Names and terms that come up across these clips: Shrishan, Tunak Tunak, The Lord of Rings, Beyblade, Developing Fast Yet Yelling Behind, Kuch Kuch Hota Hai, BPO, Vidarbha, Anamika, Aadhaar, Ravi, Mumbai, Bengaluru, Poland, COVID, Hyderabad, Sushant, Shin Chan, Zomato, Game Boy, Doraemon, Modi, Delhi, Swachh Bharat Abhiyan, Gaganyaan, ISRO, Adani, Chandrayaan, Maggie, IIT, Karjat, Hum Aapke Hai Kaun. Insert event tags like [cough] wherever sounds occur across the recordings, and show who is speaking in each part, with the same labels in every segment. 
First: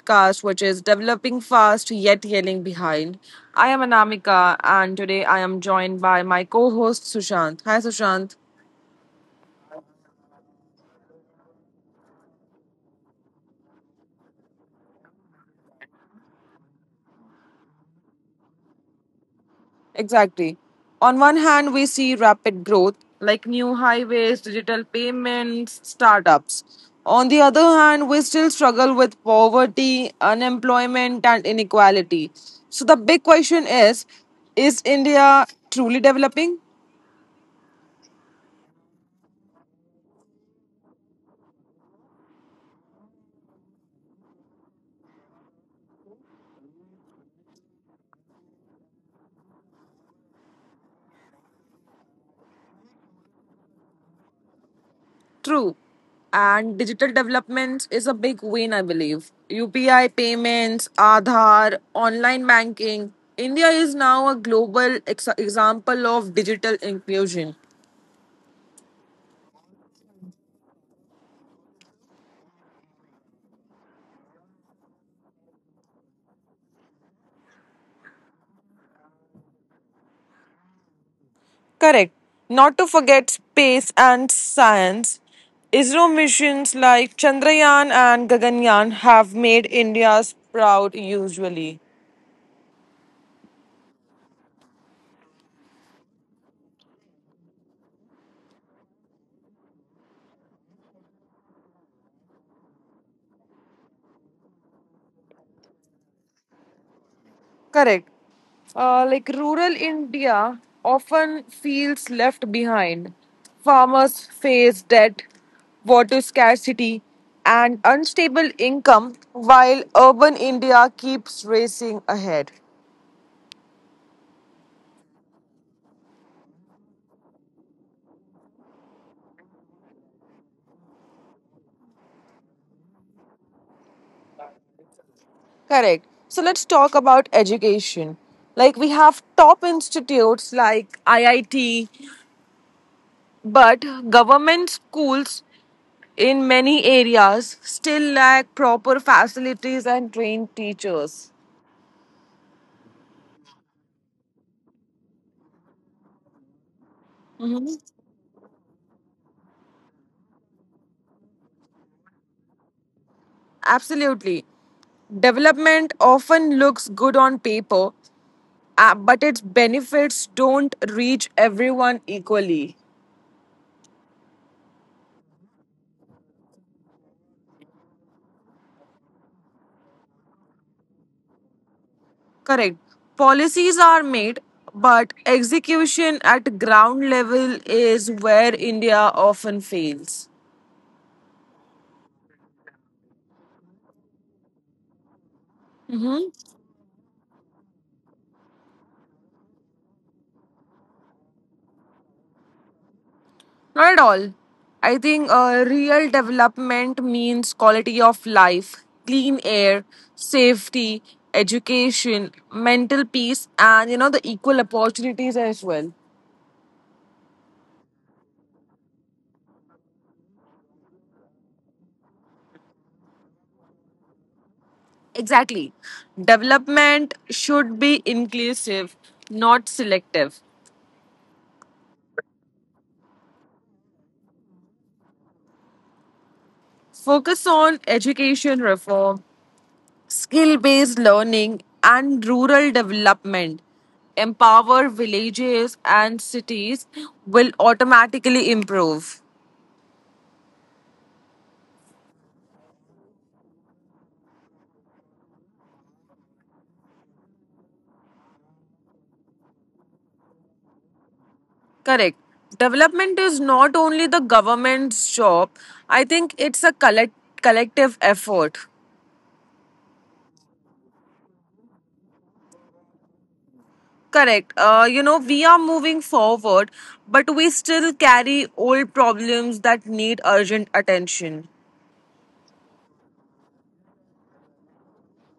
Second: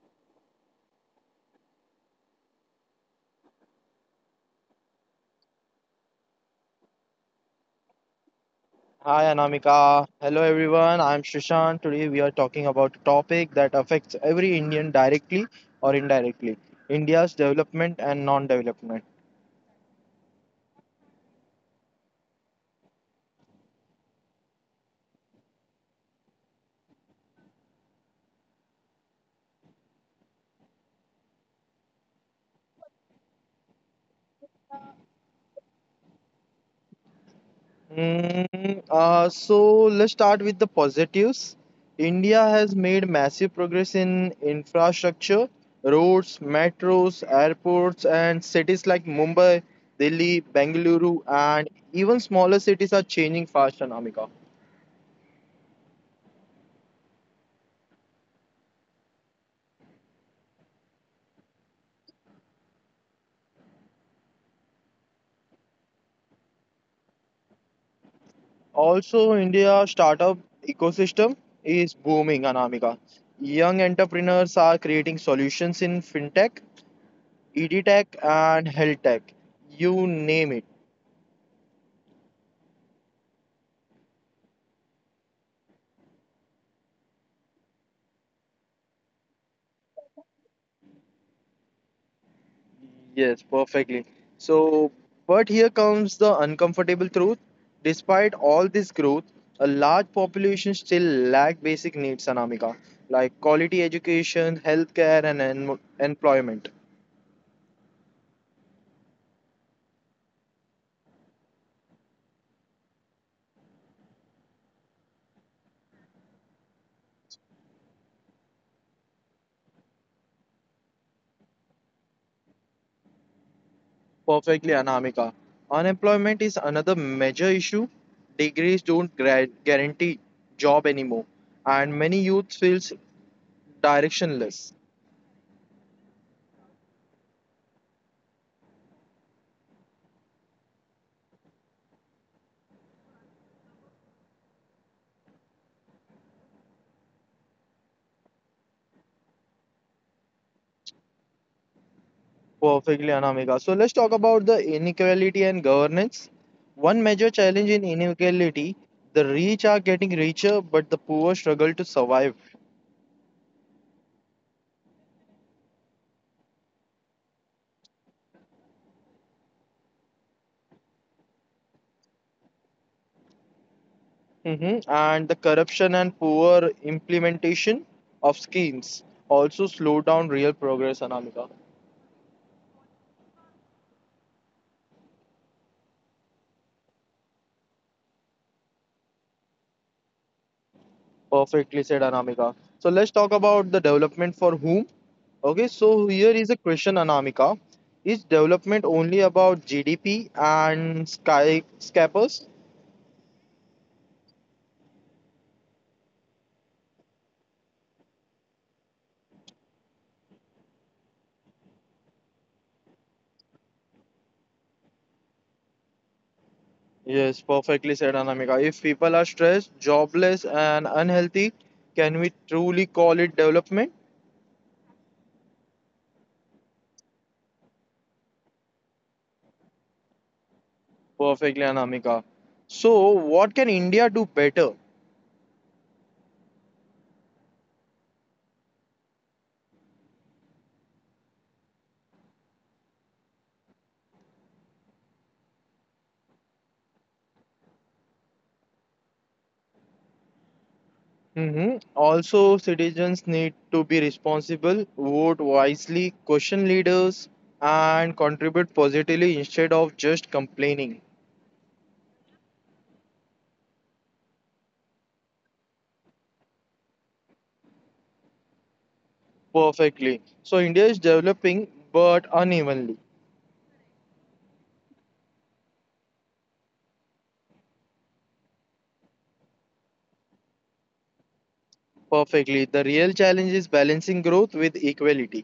Speaker 1: podcast, which is Developing Fast Yet Yelling Behind. I am Anamika, and today I am joined by my co host Sushant. Hi, Sushant.
Speaker 2: Hi Anamika. Hello everyone. I'm Shrishan. Today we are talking about a topic that affects every Indian directly or indirectly, India's development and non development.
Speaker 1: Exactly. On one hand, we see rapid growth like new highways, digital payments, startups. On the other hand, we still struggle with poverty, unemployment, and inequality. So, the big question is India truly developing?
Speaker 2: So let's start with the positives. India has made massive progress in infrastructure, roads, metros, airports, and cities like Mumbai, Delhi, Bengaluru, and even smaller cities are changing fast, Anamika.
Speaker 1: True. And digital developments is a big win, I believe. UPI payments, Aadhaar, online banking. India is now a global example of digital inclusion.
Speaker 2: Also, India startup ecosystem is booming, Anamika. Young entrepreneurs are creating solutions in fintech, edtech, and health tech. You name it.
Speaker 1: Correct. Not to forget space and science. ISRO missions like Chandrayaan and Gaganyaan have made India's proud usually.
Speaker 2: Yes, perfectly. So, but here comes the uncomfortable truth. Despite all this growth, a large population still lack basic needs, Anamika, like quality education, healthcare, and employment.
Speaker 1: Correct. Like rural India often feels left behind. Farmers face debt, water scarcity, and unstable income, while urban India keeps racing ahead.
Speaker 2: Perfectly, Anamika. Unemployment is another major issue. Degrees don't guarantee job anymore, and many youth feels directionless.
Speaker 1: Correct. So let's talk about education. Like we have top institutes like IIT, but government schools in many areas still lack proper facilities and trained teachers.
Speaker 2: Perfectly, Anamika. So let's talk about the inequality and governance. One major challenge in inequality: the rich are getting richer, but the poor struggle to survive.
Speaker 1: Absolutely. Development often looks good on paper, but its benefits don't reach everyone equally.
Speaker 2: Mhm. And the corruption and poor implementation of schemes also slow down real progress, Anamika.
Speaker 1: Correct. Policies are made, but execution at ground level is where India often fails.
Speaker 2: Perfectly said, Anamika. So let's talk about the development for whom. Okay, so here is a question, Anamika. Is development only about GDP and skyscrapers?
Speaker 1: Not at all. I think real development means quality of life, clean air, safety, education, mental peace, and you know the equal opportunities as well.
Speaker 2: Yes, perfectly said, Anamika. If people are stressed, jobless, and unhealthy, can we truly call it development?
Speaker 1: Exactly. Development should be inclusive, not selective.
Speaker 2: Perfectly, Anamika. So, what can India do better?
Speaker 1: Focus on education reform, skill based learning, and rural development. Empower villages and cities will automatically improve.
Speaker 2: Hmm. Also, citizens need to be responsible, vote wisely, question leaders, and contribute positively instead of just complaining.
Speaker 1: Correct. Development is not only the government's job. I think it's a collective effort.
Speaker 2: Perfectly. So, India is developing but unevenly.
Speaker 1: Correct. You know, we are moving forward, but we still carry old problems that need urgent attention.
Speaker 2: Perfectly. The real challenge is balancing growth with equality.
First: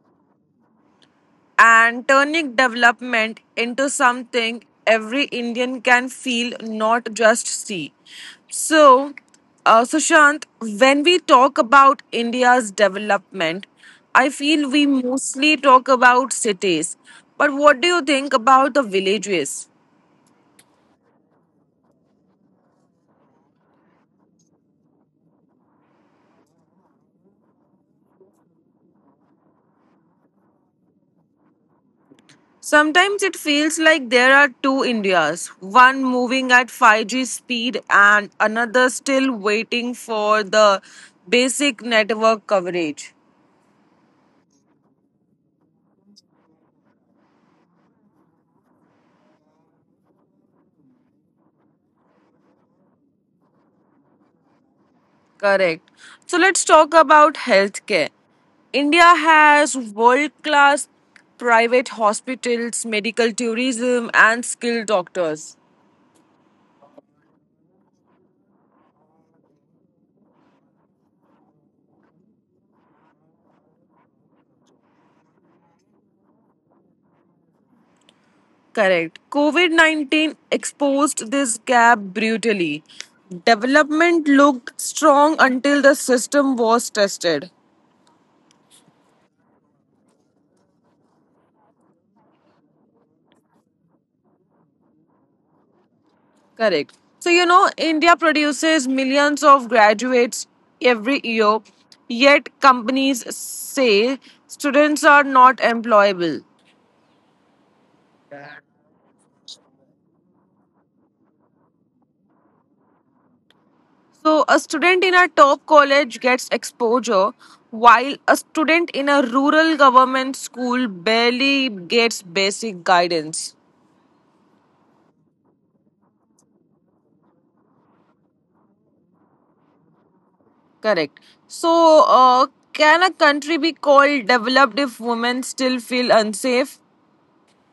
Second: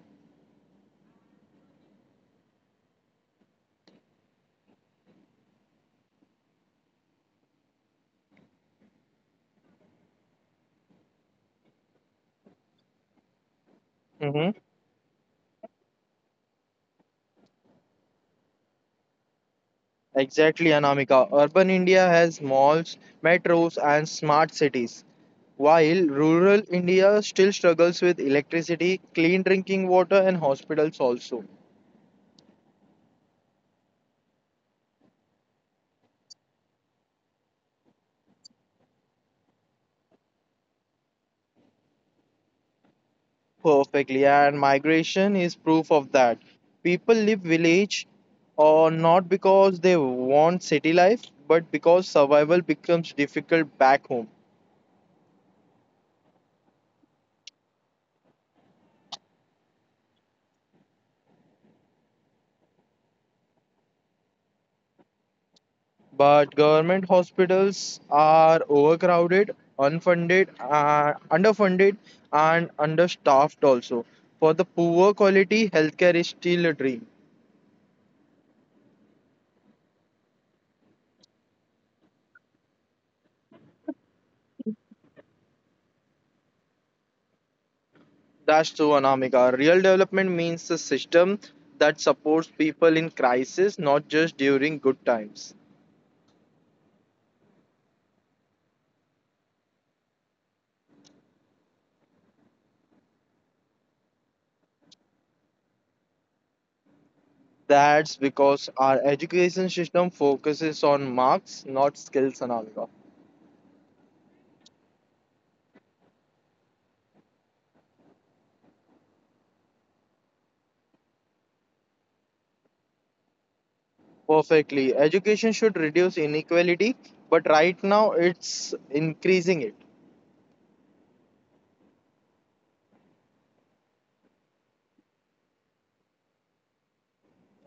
Speaker 1: And turning development into something every Indian can feel, not just see. So, Sushant, when we talk about India's development, I
Speaker 2: Mm-hmm.
Speaker 1: feel we mostly talk about cities. But what do you think about the villages?
Speaker 2: Exactly, Anamika. Urban India has malls, metros, and smart cities. While rural India still struggles with electricity, clean drinking water, and hospitals also.
Speaker 1: Sometimes it feels like there are two Indias, one moving at 5G speed and another still waiting for the basic network coverage.
Speaker 2: Perfectly, and migration is proof of that. People leave village or not because they want city life, but because survival becomes difficult back home.
Speaker 1: Correct. So let's talk about healthcare. India has world class private hospitals, medical tourism, and skilled doctors.
Speaker 2: But government hospitals are overcrowded, underfunded, and understaffed also. For the poor quality, healthcare is still a dream.
Speaker 1: Correct. COVID 19 exposed this gap brutally. Development looked strong until the system was tested.
Speaker 2: That's true, Anamika. Real development means a system that supports people in crisis, not just during good times.
Speaker 1: Correct. So, you know, India produces millions of graduates every year, yet companies say students are not employable.
Speaker 2: That's because our education system focuses on marks, not skills, Anamika.
Speaker 1: So, a student in a top college gets exposure, while a student in a rural government school barely gets basic guidance.
Speaker 2: Perfectly. Education should reduce inequality, but right now it's increasing it.
Speaker 1: Correct. So, can a country be called developed if women still feel unsafe?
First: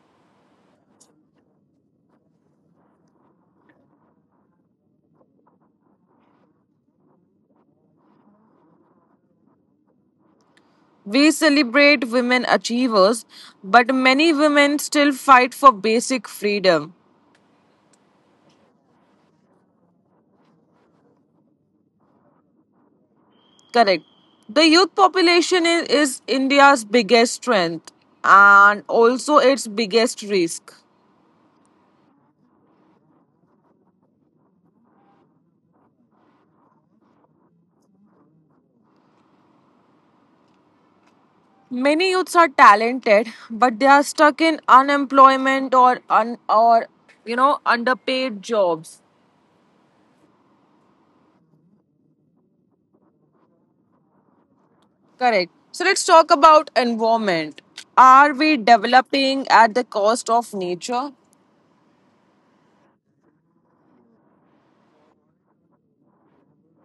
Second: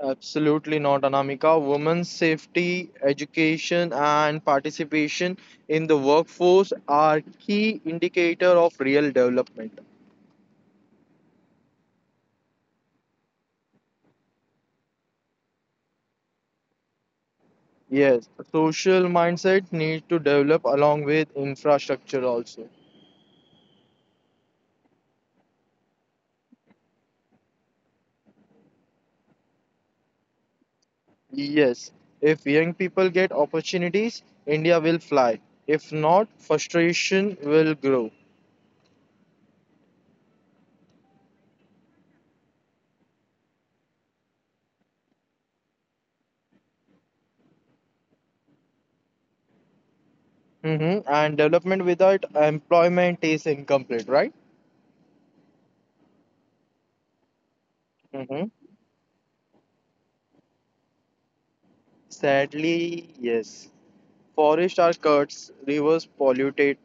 Speaker 2: Absolutely not, Anamika. Women's safety, education, and participation in the workforce are key indicator of real development.
Speaker 1: We celebrate women achievers, but many women still fight for basic freedom.
Speaker 2: Yes, social mindset needs to develop along with infrastructure also.
Speaker 1: Correct. The youth population is India's biggest strength and also its biggest risk.
Speaker 2: Yes, if young people get opportunities, India will fly. If not, frustration will grow.
Speaker 1: Many youths are talented, but they are stuck in unemployment or you know underpaid jobs.
Speaker 2: And development without employment is incomplete, right?
Speaker 1: Correct. So let's talk about environment. Are
Speaker 2: hmm
Speaker 1: we developing at the cost of nature?
Speaker 2: Sadly, yes. Forests are cut, rivers polluted,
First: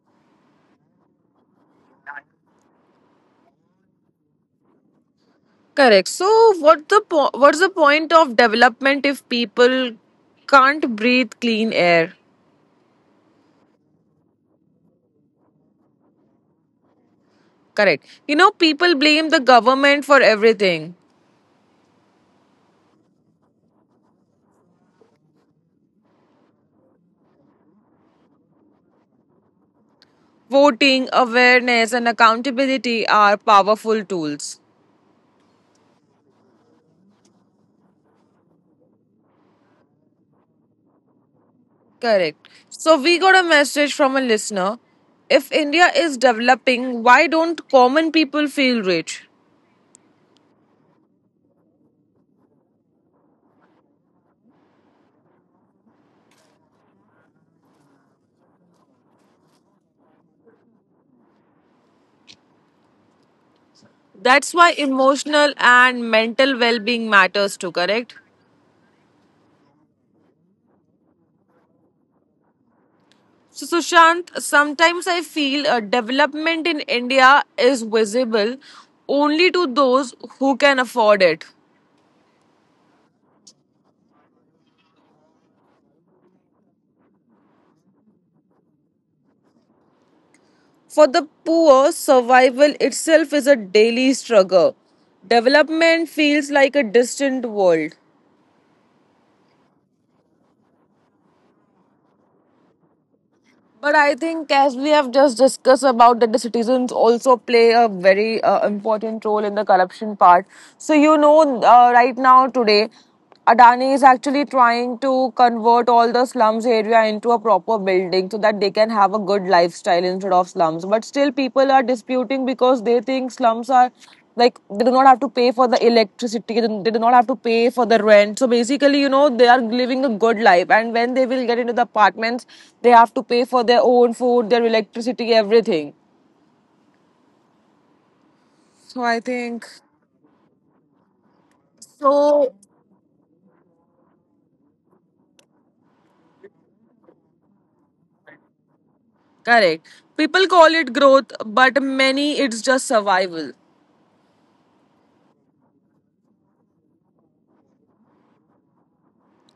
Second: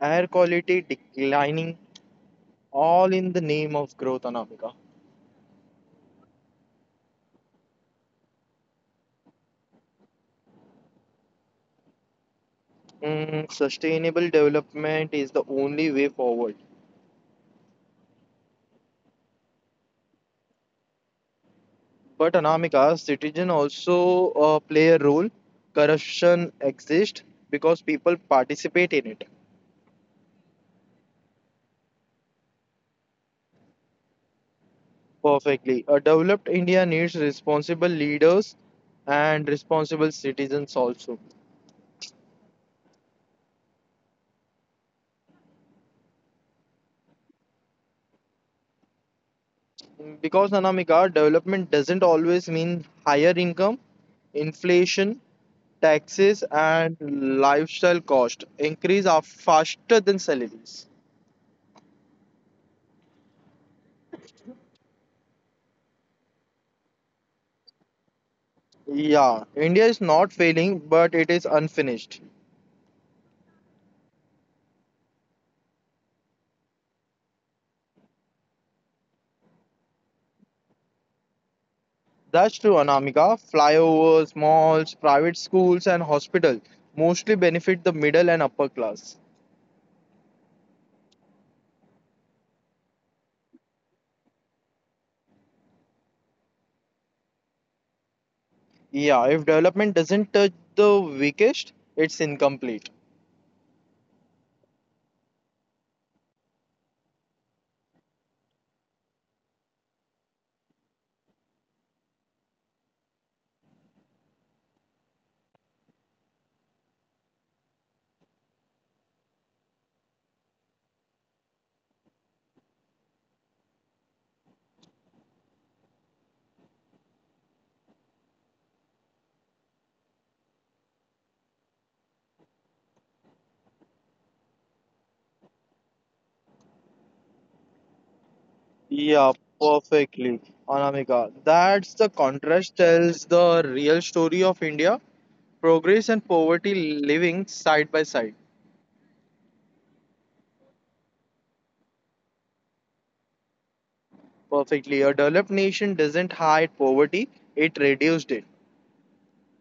Speaker 2: air quality declining, all in the name of growth, Anamika.
Speaker 1: Correct. So what's the point of development if people can't breathe clean air?
Speaker 2: Sustainable development is the only way forward.
Speaker 1: Correct. You know, people blame the government for everything.
Speaker 2: But Anamika, citizen also play a role. Corruption exists because people participate in it.
Speaker 1: Voting, awareness, and accountability are powerful tools.
Speaker 2: Perfectly. A developed India needs responsible leaders and responsible citizens also.
Speaker 1: Correct. So we got a message from a listener. If India is developing, why don't common people feel rich?
Speaker 2: Because Anamika, development doesn't always mean higher income, inflation, taxes, and lifestyle cost increase are faster than salaries.
Speaker 1: That's why emotional and mental well being matters too, correct?
Speaker 2: Yeah, India is not failing, but it is unfinished.
Speaker 1: So, Sushant, sometimes I feel a development in India is visible only to those who can afford it.
Speaker 2: That's true, Anamika. Flyovers, malls, private schools, and hospitals mostly benefit the middle and upper class.
Speaker 1: For the poor, survival itself is a daily struggle. Development feels like a distant world.
Speaker 2: Yeah, if development doesn't touch the weakest, it's incomplete.
Speaker 1: But I think, as we have just discussed about that, the citizens also play a very important role in the corruption part. So you know, right now today, Adani is actually trying to convert all the slums area into a proper building so that they can have a good lifestyle instead of slums. But still, people are disputing because they think slums are like they do not have to pay for the electricity, they do not have to pay for the rent, so basically you know they are living a good life, and when they will get into the apartments they have to pay for their own food, their electricity, everything. So I
Speaker 2: Yeah,
Speaker 1: think
Speaker 2: perfectly, Anamika. That's the
Speaker 1: so.
Speaker 2: contrast tells the real story of India, progress and poverty living side by side.
Speaker 1: Correct. People call it growth, but many it's just survival.
Speaker 2: Perfectly. A developed nation doesn't hide poverty, it reduced it.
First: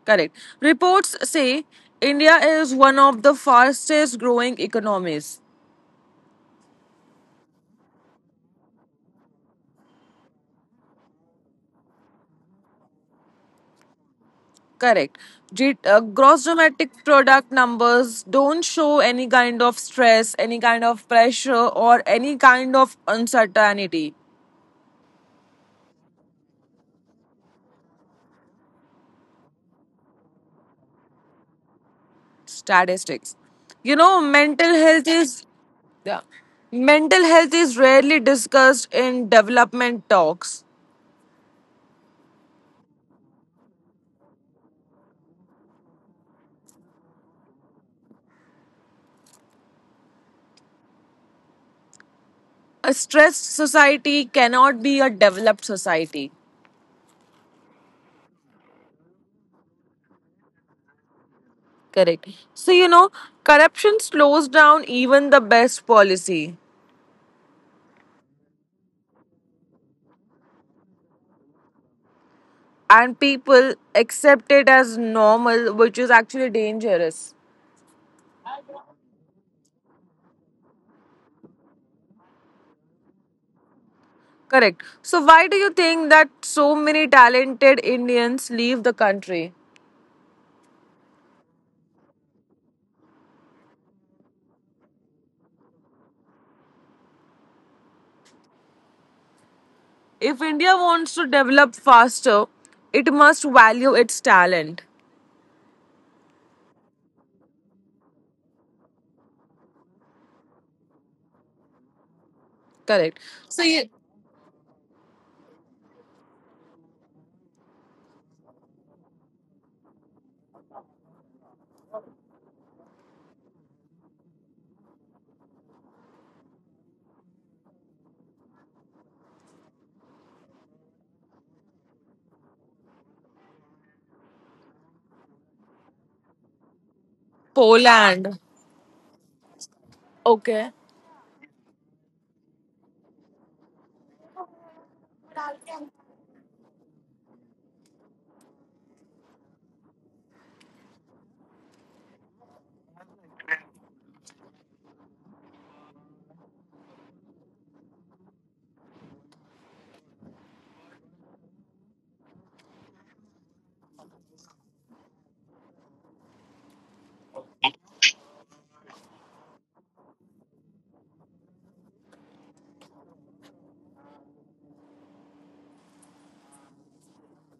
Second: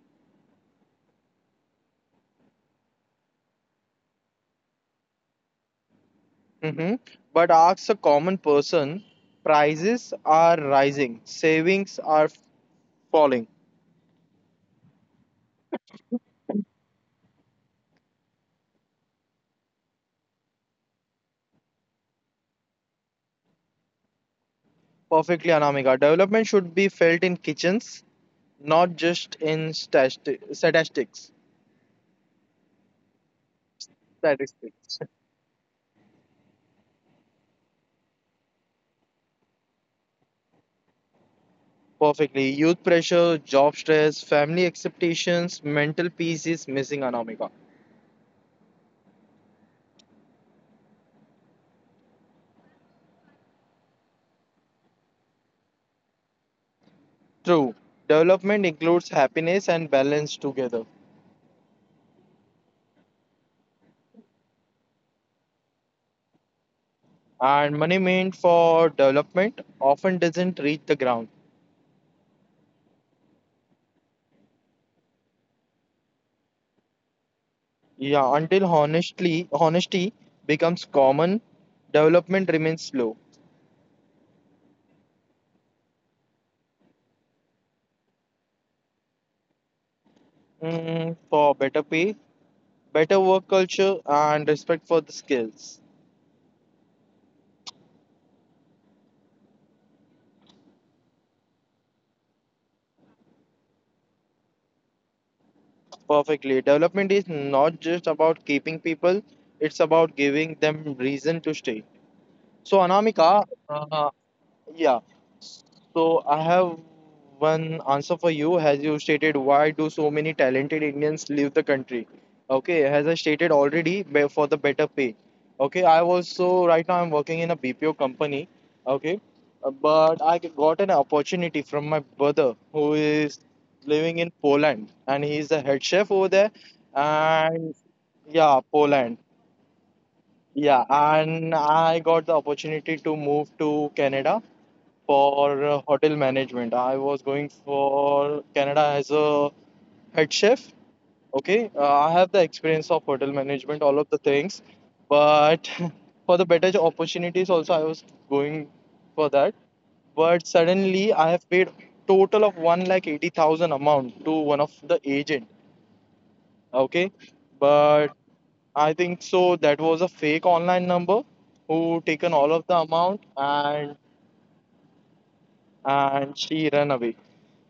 Speaker 1: Correct. Reports say india is one of the fastest growing economies.
Speaker 2: hmm But ask a common person, prices are rising, savings are falling.
Speaker 1: Correct. Gross domestic product numbers don't show any kind of stress, any kind of pressure, or any kind of uncertainty.
Speaker 2: Perfectly, Anamika. Development should be felt in kitchens, not just in statistics.
Speaker 1: Statistics. You know, mental
Speaker 2: Statistics.
Speaker 1: health is yeah. Mental health is rarely discussed in development talks.
Speaker 2: Perfectly. Youth pressure, job stress, family expectations, mental peace is missing, Anamika.
Speaker 1: A stressed society cannot be a developed society.
Speaker 2: True. Development includes happiness and balance together.
Speaker 1: Correct. So you know, corruption slows down even the best policy.
Speaker 2: And money meant for development often doesn't reach the ground.
Speaker 1: And people accept it as normal, which is actually dangerous.
Speaker 2: Yeah, until honestly honesty becomes common, development remains slow.
Speaker 1: Correct. So, why do you think that so many talented Indians leave the country?
Speaker 2: For better pay, better work culture, and respect for the skills.
Speaker 1: If India wants to develop faster, it must value its talent.
Speaker 2: Perfectly. Development is not just about keeping people, it's about giving them reason to stay. So,
Speaker 1: Correct.
Speaker 2: Anamika,
Speaker 1: So, you,
Speaker 2: uh, Yeah. So I have one answer for you. As you stated, why do so many talented Indians leave the country? Okay, as I stated already, for the better pay. Okay, I also right now I'm working in a BPO company. Okay, but I got an opportunity from my brother who is living in Poland and he's a head chef over there. And
Speaker 1: Poland.
Speaker 2: yeah, Poland.
Speaker 1: Okay.
Speaker 2: Yeah, and I got the opportunity to move to Canada for hotel management. I was going for Canada as a head chef. Okay, I have the experience of hotel management, all of the things, but [laughs] for the better opportunities also, I was going for that. But suddenly, I have paid total of 1,80,000 amount to one of the agent. Okay, but I think so. That was a fake online number who taken all of the amount, and she ran away.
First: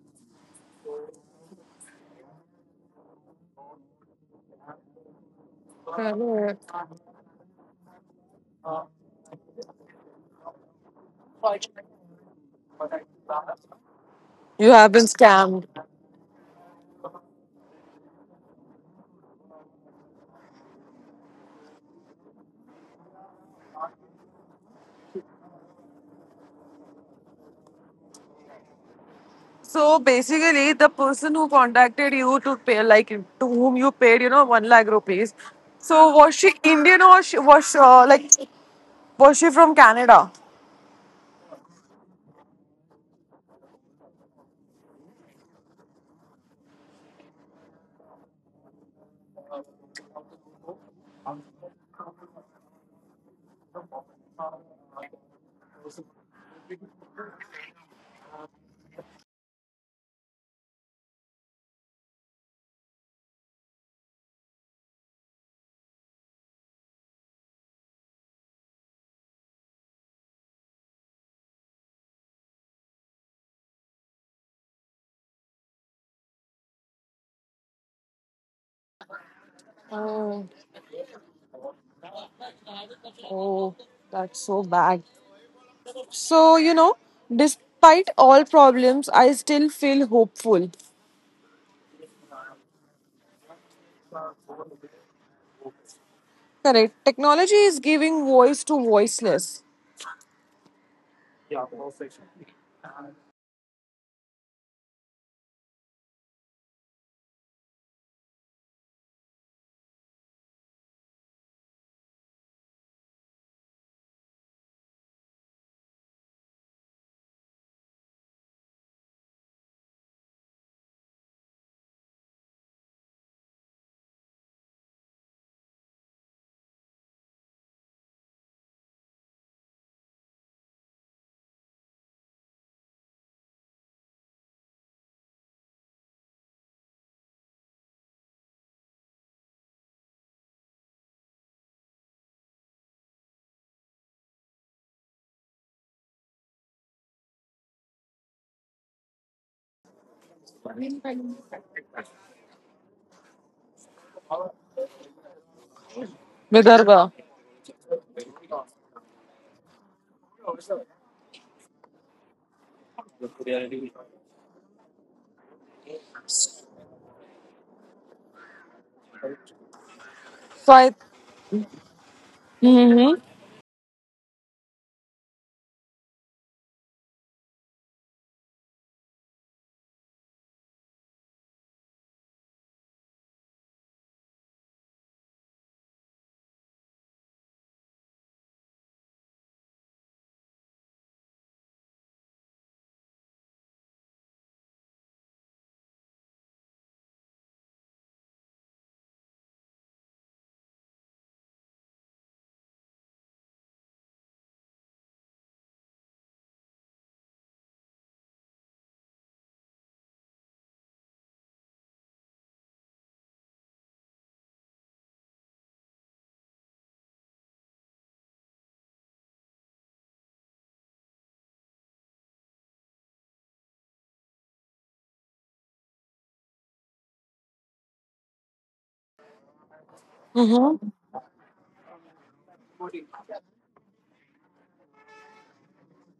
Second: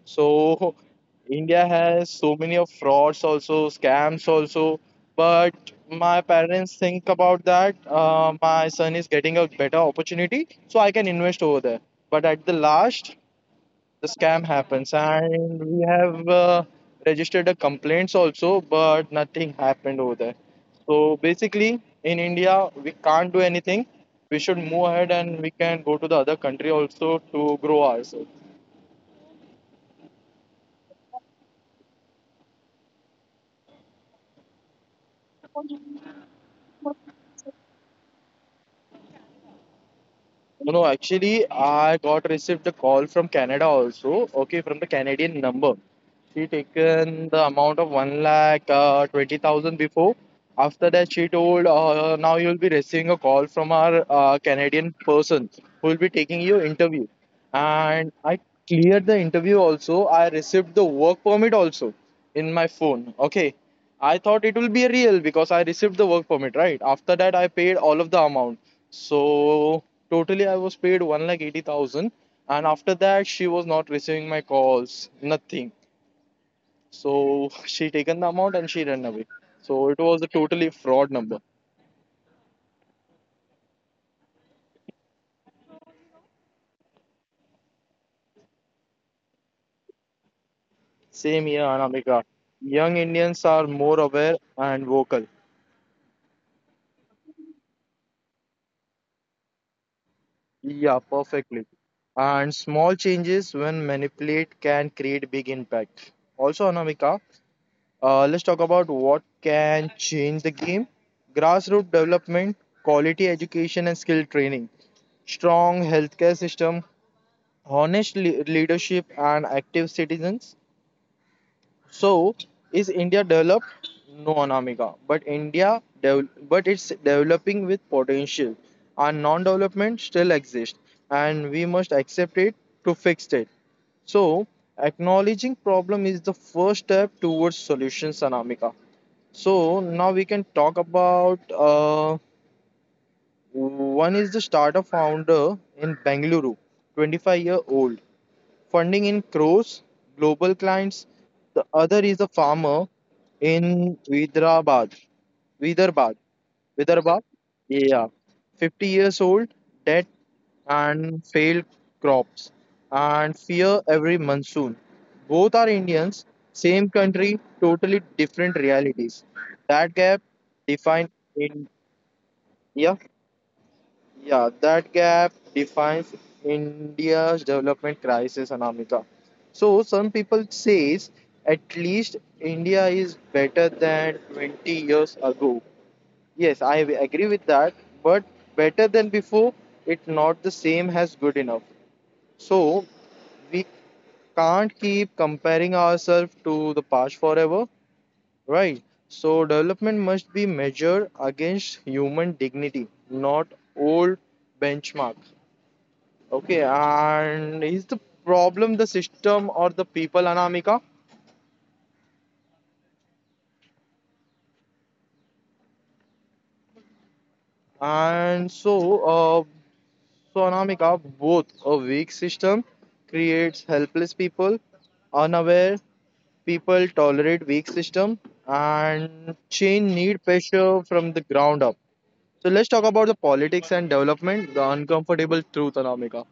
Speaker 2: So [laughs] India has so many of frauds also, scams also. But my parents think about that. My son is getting a better opportunity, so I can invest over there. But at the last, the scam
Speaker 1: You have
Speaker 2: happens,
Speaker 1: been
Speaker 2: and
Speaker 1: scammed.
Speaker 2: we have registered the complaints also, but nothing happened over there. So basically, in India, we can't do anything. We should move ahead, and we can go to the other country also to grow ourselves.
Speaker 1: So basically, the person who contacted you to pay, like to whom you paid, you know, one lakh rupees. So was she Indian or she was like, was she from Canada?
Speaker 2: No, no, actually, I got received a call from Canada also. Okay, from the Canadian number. She taken the amount of one lakh twenty thousand before. After that, she told, now you will be receiving a call from our Canadian person who will be taking your interview. And I cleared the interview also. I received the work permit also in my phone. Okay, I thought it will be real because I received the work permit. Right after that, I paid all of the amount. So totally, I was paid 1,80,000, and after that, she was not receiving my calls, nothing. So [laughs] she taken the amount and she ran away. So it was a
Speaker 1: Oh,
Speaker 2: totally fraud number.
Speaker 1: oh, that's so bad. So, you know, despite all problems, I still feel hopeful.
Speaker 2: Same here, Anamika. Young Indians are more aware and vocal.
Speaker 1: Correct. Technology is giving voice to voiceless.
Speaker 2: Yeah, perfectly. And small changes when manipulate can create big impact. Also, Anamika, let's talk about what can change the game. Grassroots development, quality education, and skill training, strong healthcare system, honest leadership, and active citizens. So, is India developed? No, Anamika. But India, but it's developing with potential, and non-development still exists, and we must accept it to fix it. So, acknowledging problem is the first step towards solutions, Anamika. So now we can talk about one is the startup founder in Bengaluru, 25 year old, funding in crores, global clients. The other is a farmer in Hyderabad. Vidarbad.
Speaker 1: Vidarbha.
Speaker 2: Vidarbha. Yeah. 50 years old, debt and failed crops and fear every monsoon. Both are Indians, same country, totally different realities. That gap
Speaker 1: So I
Speaker 2: defines India
Speaker 1: mm-hmm.
Speaker 2: yeah, that gap defines India's development crisis, Anamika. So some people says at least India is better than 20 years ago. Yes, I agree with that, but better than before, it's not the same as good enough. So we can't keep comparing ourselves to the past forever, right? So, development must be measured against human dignity, not old benchmark. Okay, and is the problem the system or the people, Anamika? And so, uh, so, Anamika, both a weak system creates helpless people, unaware people tolerate weak system, and change need pressure
Speaker 1: Mhm.
Speaker 2: from the ground up. So let's talk about the politics and development, the uncomfortable truth, Anamika.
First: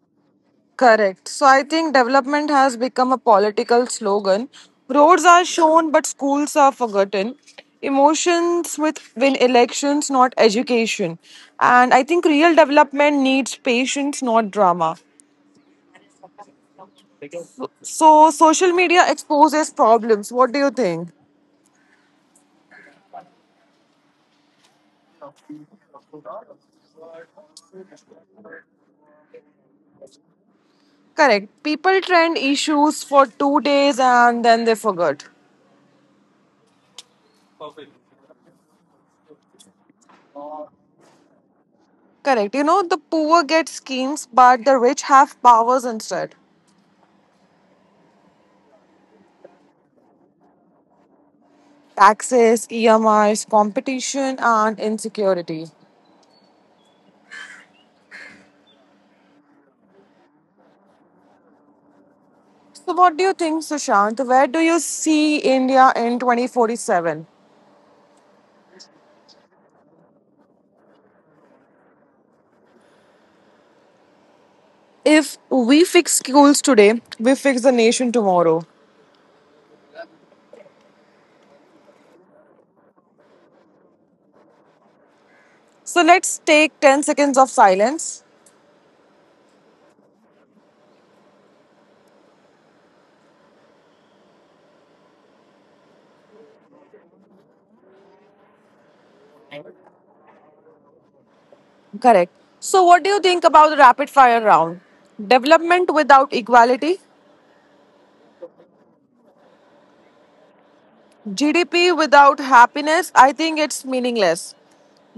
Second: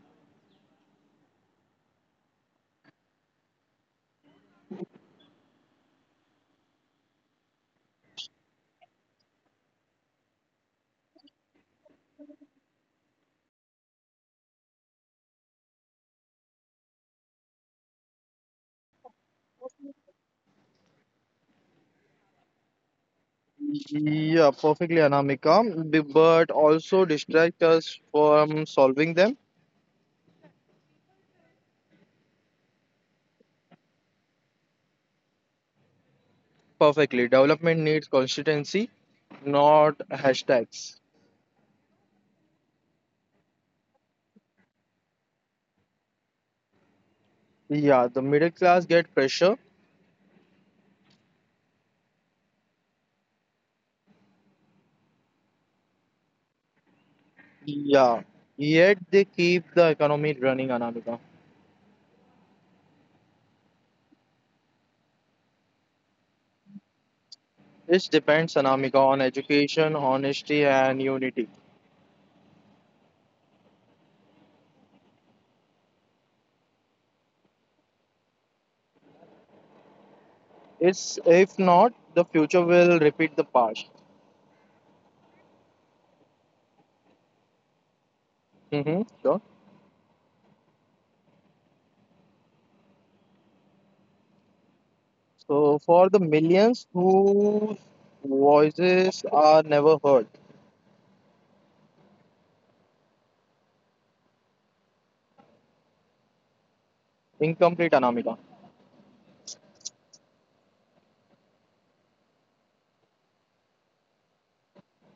Speaker 1: Correct. So I think development has become a political slogan. Roads are shown, but schools are forgotten. Emotions with win elections, not education. And I think real development needs patience, not drama. So, social media exposes problems. What do you think?
Speaker 2: Yeah, perfectly, Anamika, but also distract us from solving them.
Speaker 1: Correct. People trend issues for 2 days and then they forget.
Speaker 2: Perfectly. Development needs consistency, not hashtags.
Speaker 1: Correct. You know, the poor get schemes, but the rich have powers instead
Speaker 2: Yeah, the middle class get pressure.
Speaker 1: taxes, EMIs, competition, and insecurity.
Speaker 2: Yeah, yet they keep the economy running, Anamika.
Speaker 1: So, what do you think, Sushant? Where do you see India in 2047?
Speaker 2: It depends, Anamika, on education, honesty, and unity.
Speaker 1: If we fix schools today, we fix the nation tomorrow.
Speaker 2: It's if not, the future will repeat the past.
Speaker 1: So, let's take 10 seconds of silence.
Speaker 2: Mm-hmm, sure. So for the millions whose voices are never heard,
Speaker 1: Correct. So, what do you think about the rapid fire round? Development without equality,
Speaker 2: incomplete, Anamika.
Speaker 1: GDP without happiness, I think it's meaningless.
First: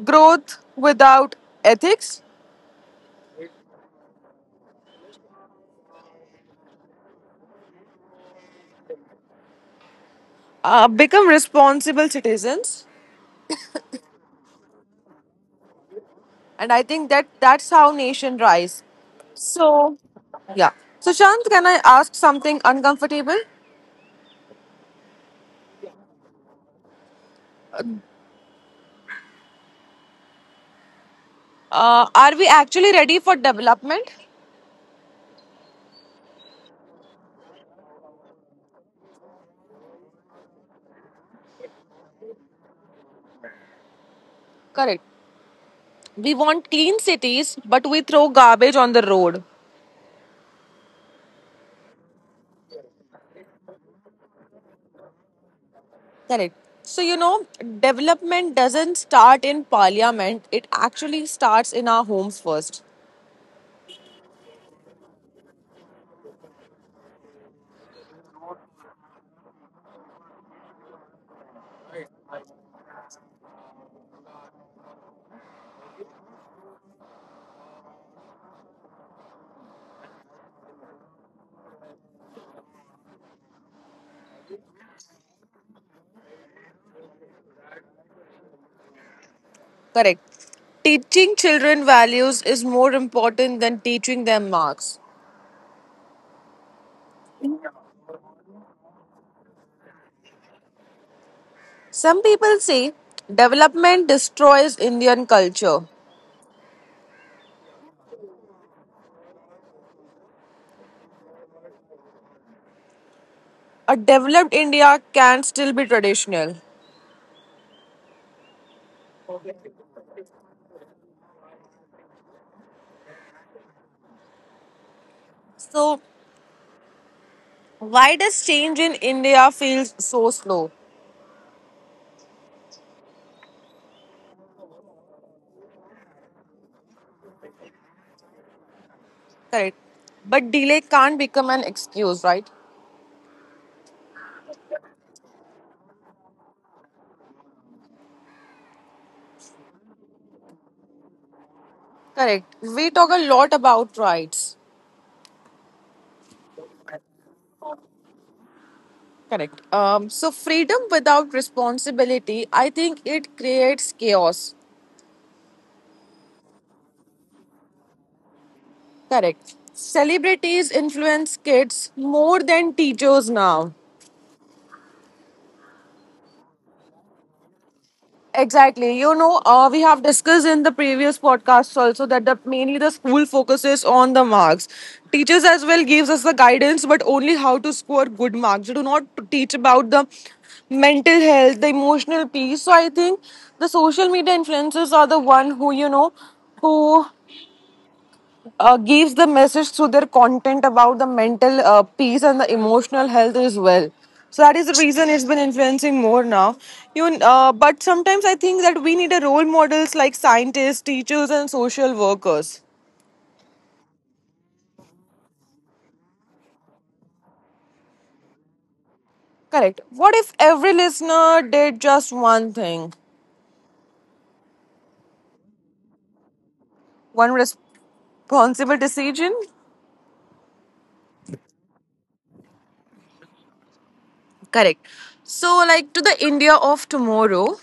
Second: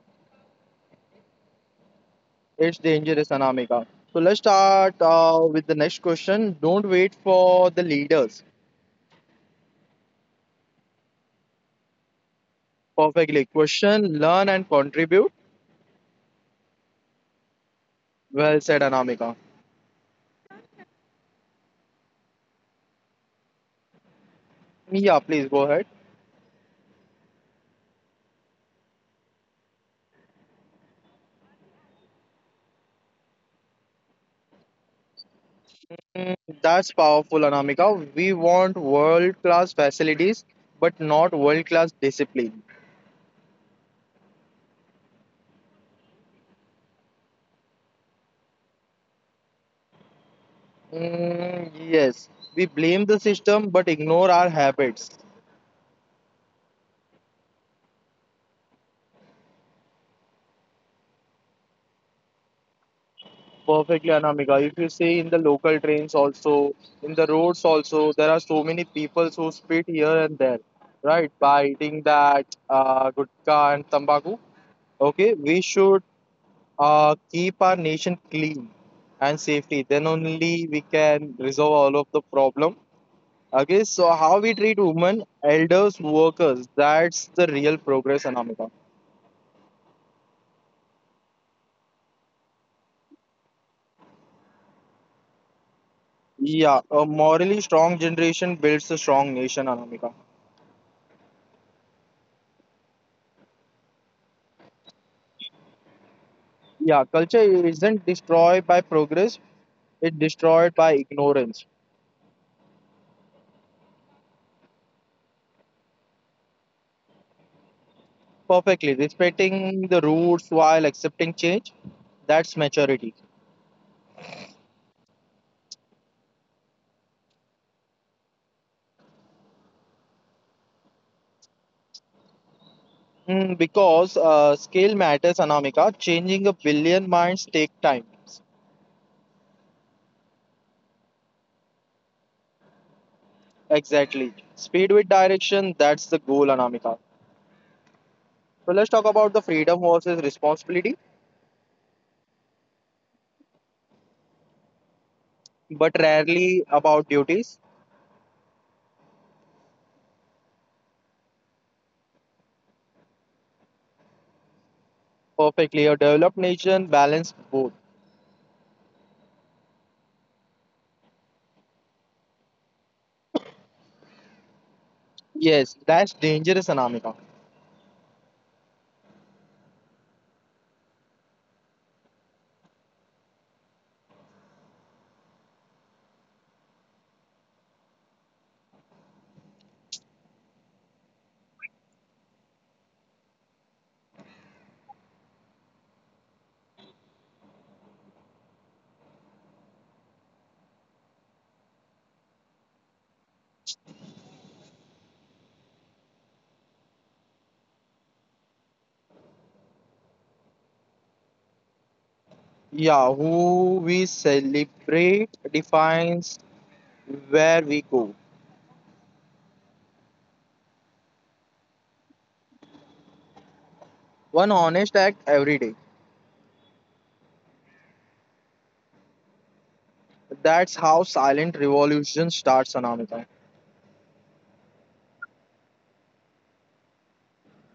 Speaker 1: Growth without ethics,
Speaker 2: It's dangerous, Anamika. So let's start with the next question. Don't wait for the leaders.
Speaker 1: become responsible citizens,
Speaker 2: Perfectly. Question, learn and contribute.
Speaker 1: and I think that's how nation
Speaker 2: Well said,
Speaker 1: rise.
Speaker 2: Anamika.
Speaker 1: So, yeah. So, Shant, can I ask something uncomfortable?
Speaker 2: Yeah, please go ahead.
Speaker 1: Are we actually ready for development?
Speaker 2: Mm, That's powerful, Anamika. We want world-class facilities, but not world-class discipline.
Speaker 1: Correct. We want clean cities, but we throw garbage on the road.
Speaker 2: Yes, we blame the system, but ignore our habits.
Speaker 1: Correct. So, you know, development doesn't start in parliament, it actually starts in our homes first.
Speaker 2: Perfectly, Anamika. If you see in the local trains also, in the roads also, there are so many people who spit here and there, right? By eating that gutka and tambaku, okay, we should keep our nation clean and safety. Then only we can resolve all of the problem. Okay, so how we treat women, elders, workers, that's the real progress, Anamika.
Speaker 1: Correct. Teaching children values is more important than teaching them marks.
Speaker 2: Yeah, a morally strong generation builds a strong nation, Anamika.
Speaker 1: Some people say development destroys Indian culture.
Speaker 2: Yeah, culture isn't destroyed by progress, it's destroyed by ignorance.
Speaker 1: A developed India can still be traditional.
Speaker 2: Perfectly. Respecting the roots while accepting change, that's maturity.
Speaker 1: So, why does change in India feel so slow?
Speaker 2: Because scale matters, Anamika. Changing a billion minds take time.
Speaker 1: Correct. But delay can't become an excuse, right?
Speaker 2: Exactly. Speed with direction, that's the goal, Anamika. So let's talk about the freedom versus responsibility,
Speaker 1: Correct. We talk a lot about rights.
Speaker 2: but rarely about duties.
Speaker 1: Correct. So freedom without responsibility, I think it creates chaos.
Speaker 2: Perfectly. A developed nation balance both.
Speaker 1: Correct. Celebrities influence kids more than teachers now.
Speaker 2: Yes, that's dangerous, Anamika.
Speaker 1: Exactly. You know, we have discussed in the previous podcasts also that the, mainly the school focuses on the marks. Teachers as well gives us the guidance, but only how to score good marks. They do not teach about the mental health, the emotional peace. So I think the social media influencers are the one who you know who gives the message through their content about the mental peace and the emotional health as well. So that is the reason it's been influencing more now. But sometimes I think that we need a role models like scientists, teachers, and social workers.
Speaker 2: Yeah, who we celebrate defines where we go.
Speaker 1: Correct. What if every listener did just one thing,
Speaker 2: One honest act every day.
Speaker 1: one responsible decision?
Speaker 2: That's how silent revolution starts, Anamika.
Speaker 1: Correct. So, like to the India of tomorrow,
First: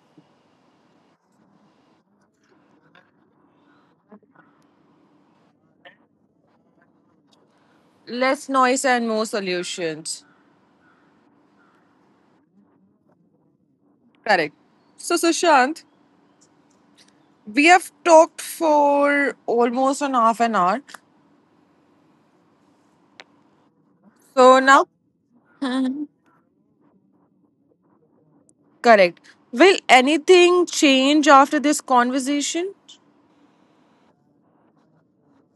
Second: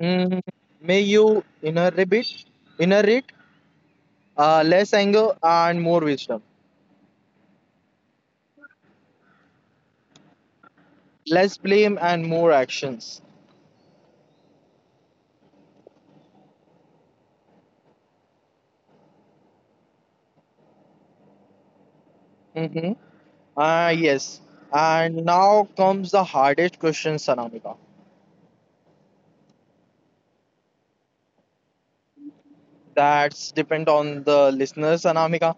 Speaker 2: Mm, may you inherit, inherit less anger and more wisdom,
Speaker 1: less noise and more solutions.
Speaker 2: less blame and more actions.
Speaker 1: Correct. So, Sushant, we have talked for almost an half an hour.
Speaker 2: Mm-hmm. Yes.
Speaker 1: So now,
Speaker 2: And now comes the hardest question, Anamika.
Speaker 1: correct. Will anything change after this conversation?
Speaker 2: That's depend on the listeners, Anamika.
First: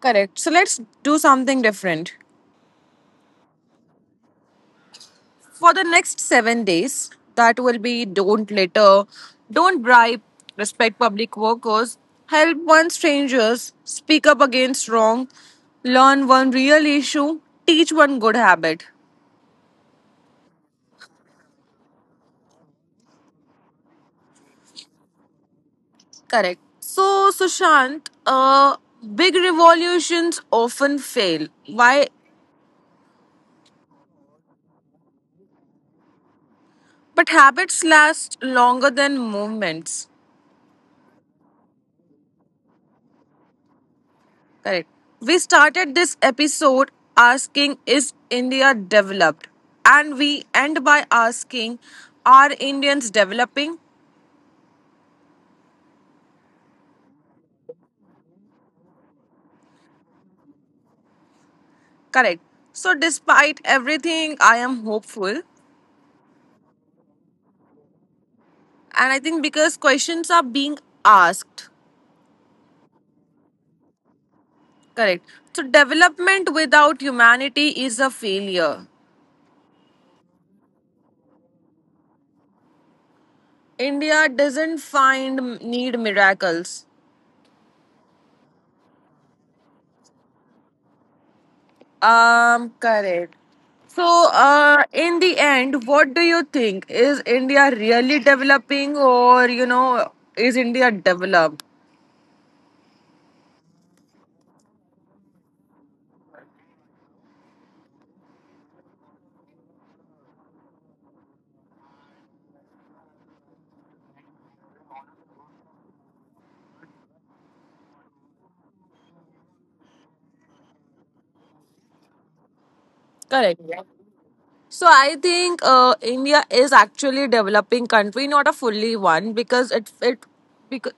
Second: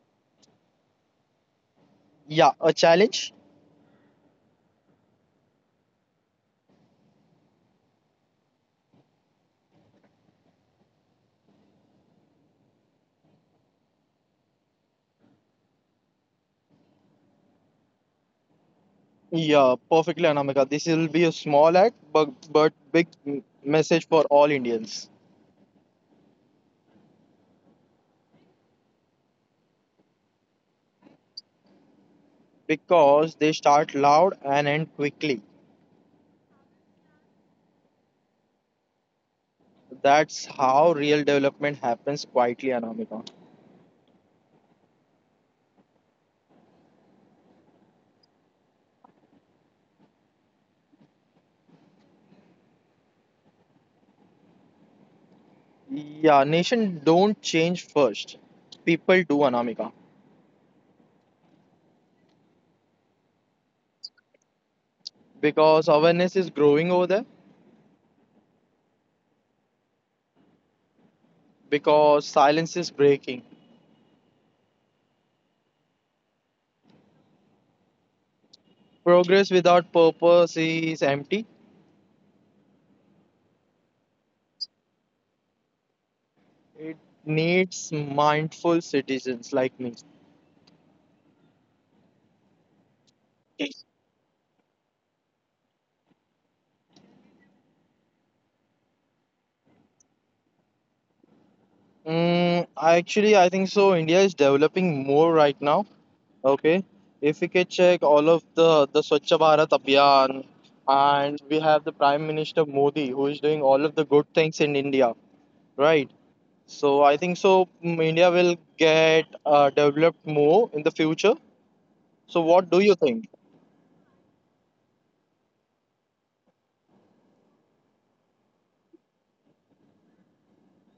Speaker 1: Correct. So let's do something different.
Speaker 2: Yeah, a challenge.
Speaker 1: For the next 7 days, that will be don't litter, don't bribe, respect public workers, help one strangers, speak up against wrong, learn one real issue, teach one good habit.
Speaker 2: Yeah, perfectly, Anamika. This will be a small act, but big message for all Indians,
Speaker 1: Correct. So, Sushant, big revolutions often fail. Why?
Speaker 2: because they start loud and end quickly.
Speaker 1: But habits last longer than movements.
Speaker 2: That's how real development happens quietly, Anamika.
Speaker 1: Correct. We started this episode asking, is India developed? And we end by asking, are Indians developing?
Speaker 2: Yeah, nation don't change first. People do, Anamika,
Speaker 1: Correct. So, despite everything, I am hopeful.
Speaker 2: because awareness is growing over there.
Speaker 1: And I think because questions are being asked.
Speaker 2: Because silence is breaking.
Speaker 1: Correct. So, development without humanity is a failure.
Speaker 2: Progress without purpose is empty.
Speaker 1: India doesn't find need miracles.
Speaker 2: It needs mindful citizens like me.
Speaker 1: Correct. So, in the end, what do you think? Is India really developing, or you know, is India developed?
Speaker 2: Actually, I think so. India is developing more right now. Okay, if we can check all of the Swachh Bharat Abhiyan, and we have the Prime Minister Modi who is doing all of the good things in India, right? So I think so. India will get developed more in the future. So what do you think?
Speaker 1: Correct. So I think India is actually a developing country, not a fully one, because it because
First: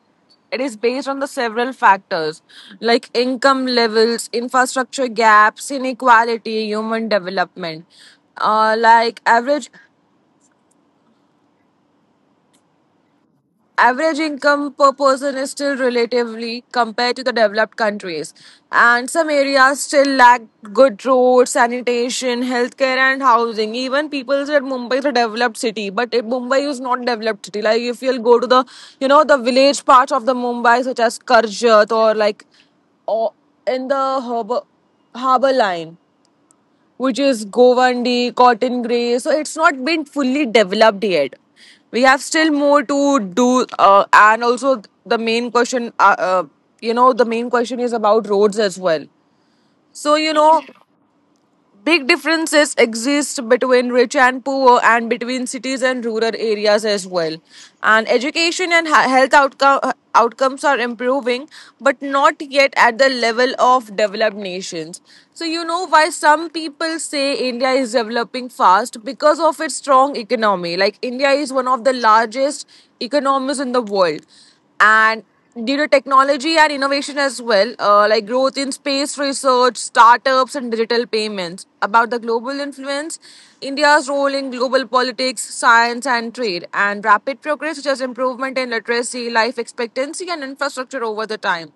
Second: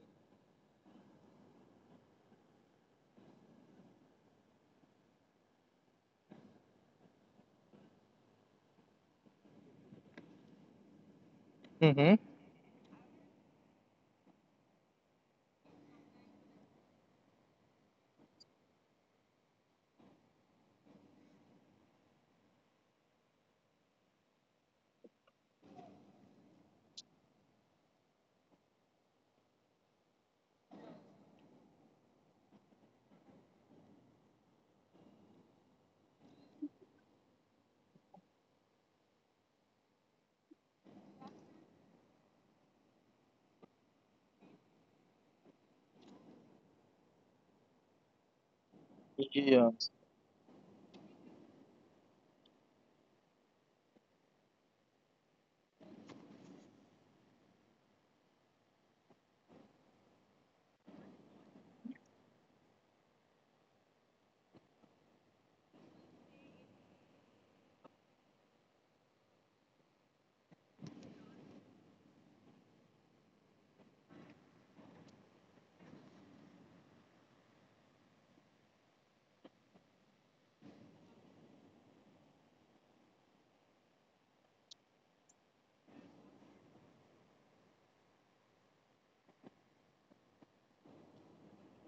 Speaker 1: it is based on the several factors like income levels, infrastructure gaps, inequality, human development. Like
Speaker 2: Mm-hmm.
Speaker 1: average income per person is still relatively compared to the developed countries, and some areas still lack good roads, sanitation, healthcare and housing. Even people said mumbai is a developed city, but it, mumbai is not developed city. Like if you'll go to the you know the village parts of the mumbai such as karjat or or in the harbor line which is Govandi, Cotton Grey. So it's not been fully developed yet. We have still more to do, and also the main question, you know, the main question is about roads as well.
Speaker 2: Yeah.
Speaker 1: So you know, big differences exist between rich and poor and between cities and rural areas as well. And education and health outcomes are improving, but not yet at the level of developed nations. So, you know why some people say India is developing fast because of its strong economy. Like, India is one of the largest economies in the world and due to technology and innovation as well, like growth in space research, startups, and digital payments. About the global influence, India's role in global politics, science, and trade, and rapid progress, such as improvement in literacy, life expectancy, and infrastructure over the time.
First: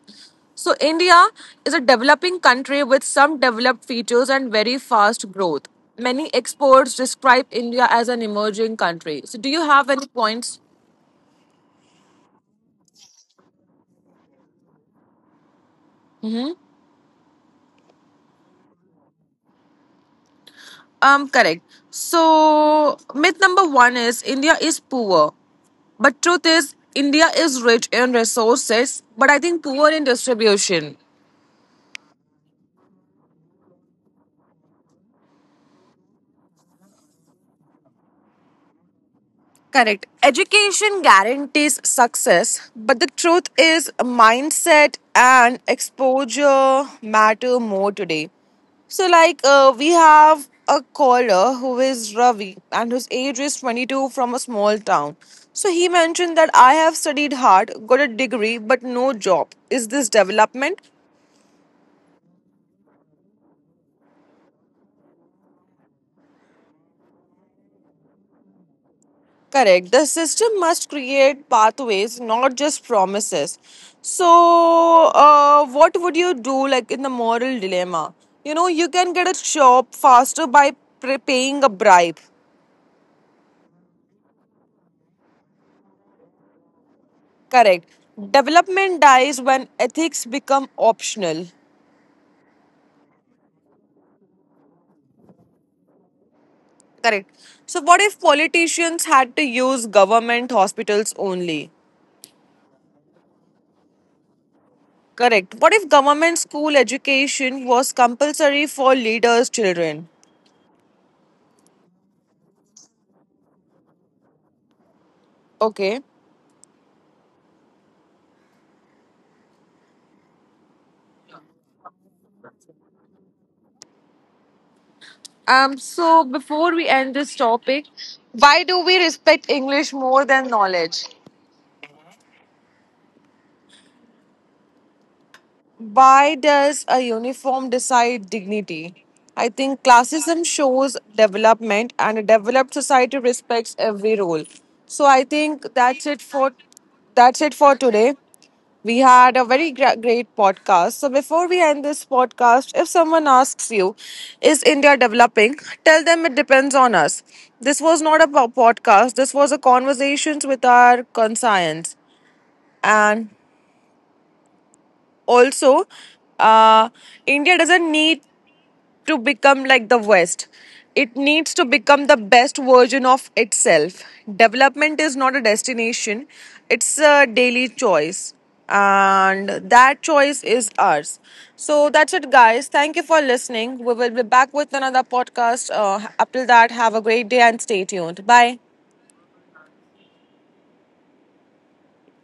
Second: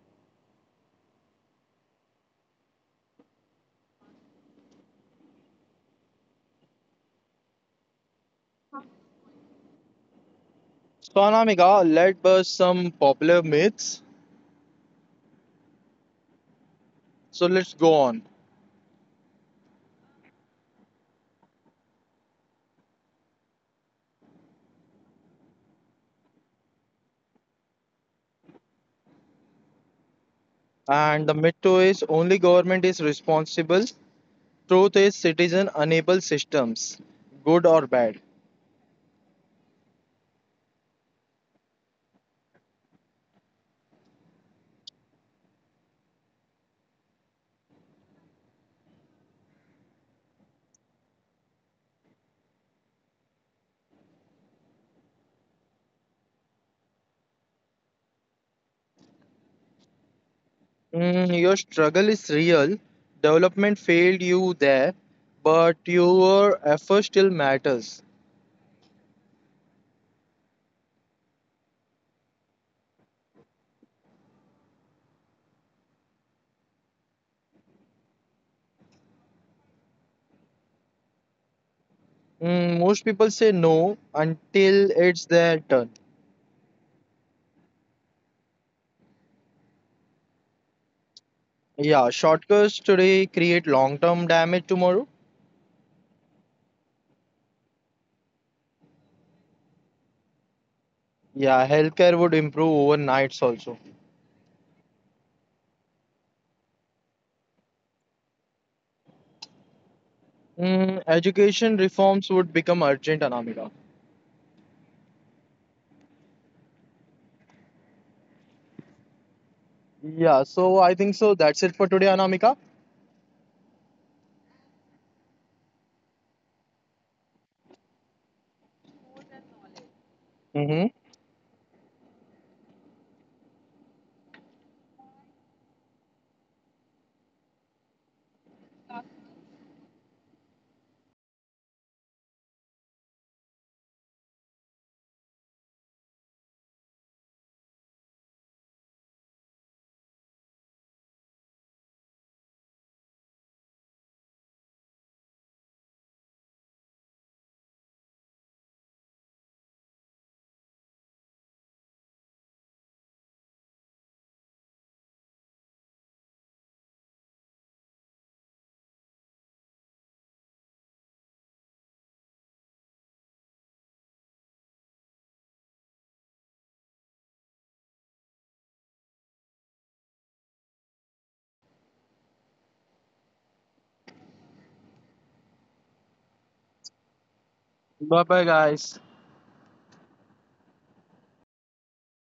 Speaker 1: So, India is a developing country with some developed features and very fast growth. Many experts describe India as an emerging country. So, do you have any points?
Speaker 2: So Anamika, let's burst some popular myths. So let's go on.
Speaker 1: Correct. So, myth number one is India is poor. But truth is, India is rich in resources, but I think poor in distribution.
Speaker 2: And the myth two is only government is responsible. Truth is, citizen enable systems, good or bad.
Speaker 1: Correct. Education guarantees success, but the truth is, mindset and exposure matter more today. So, like, we have a caller who is Ravi and whose age is 22 from a small town. So, he mentioned that I have studied hard, got a degree, but no job. Is this development?
Speaker 2: Your struggle is real. Development failed you there, but your effort still matters.
Speaker 1: Correct. The system must create pathways, not just promises. So, what would you do, like in the moral dilemma? You know, you can get a shop faster by paying a bribe.
Speaker 2: Most people say no until it's their turn.
Speaker 1: Correct. Development dies when ethics become optional.
Speaker 2: Yeah, shortcuts today create long-term damage tomorrow.
Speaker 1: Correct. So, what if politicians had to use government hospitals
Speaker 2: Yeah,
Speaker 1: only?
Speaker 2: healthcare would improve overnights also.
Speaker 1: Correct. What if government school education was compulsory for leaders' children?
Speaker 2: Education reforms would become urgent, Anamika.
Speaker 1: Okay.
Speaker 2: Yeah, so I think so. That's it for today, Anamika.
Speaker 1: So before we end this topic, why do we respect English more than
Speaker 2: Mm-hmm.
Speaker 1: knowledge? Why does a uniform decide dignity? I think classism shows development and a developed society respects every role. So I think that's it for today. We had a very great podcast. So before we end this podcast, if someone asks you, is India developing? Tell them it depends on us. This was not a podcast. This was a conversations with our conscience. And also uh, india doesn't need to become like the west, it needs to become the best version of itself. Development is not a destination, it's a daily choice, and that choice is ours. So that's it guys, thank you for listening, we will be back with another podcast, up till that have a great day and stay
Speaker 2: Bye bye,
Speaker 1: tuned. Bye.
Speaker 2: guys.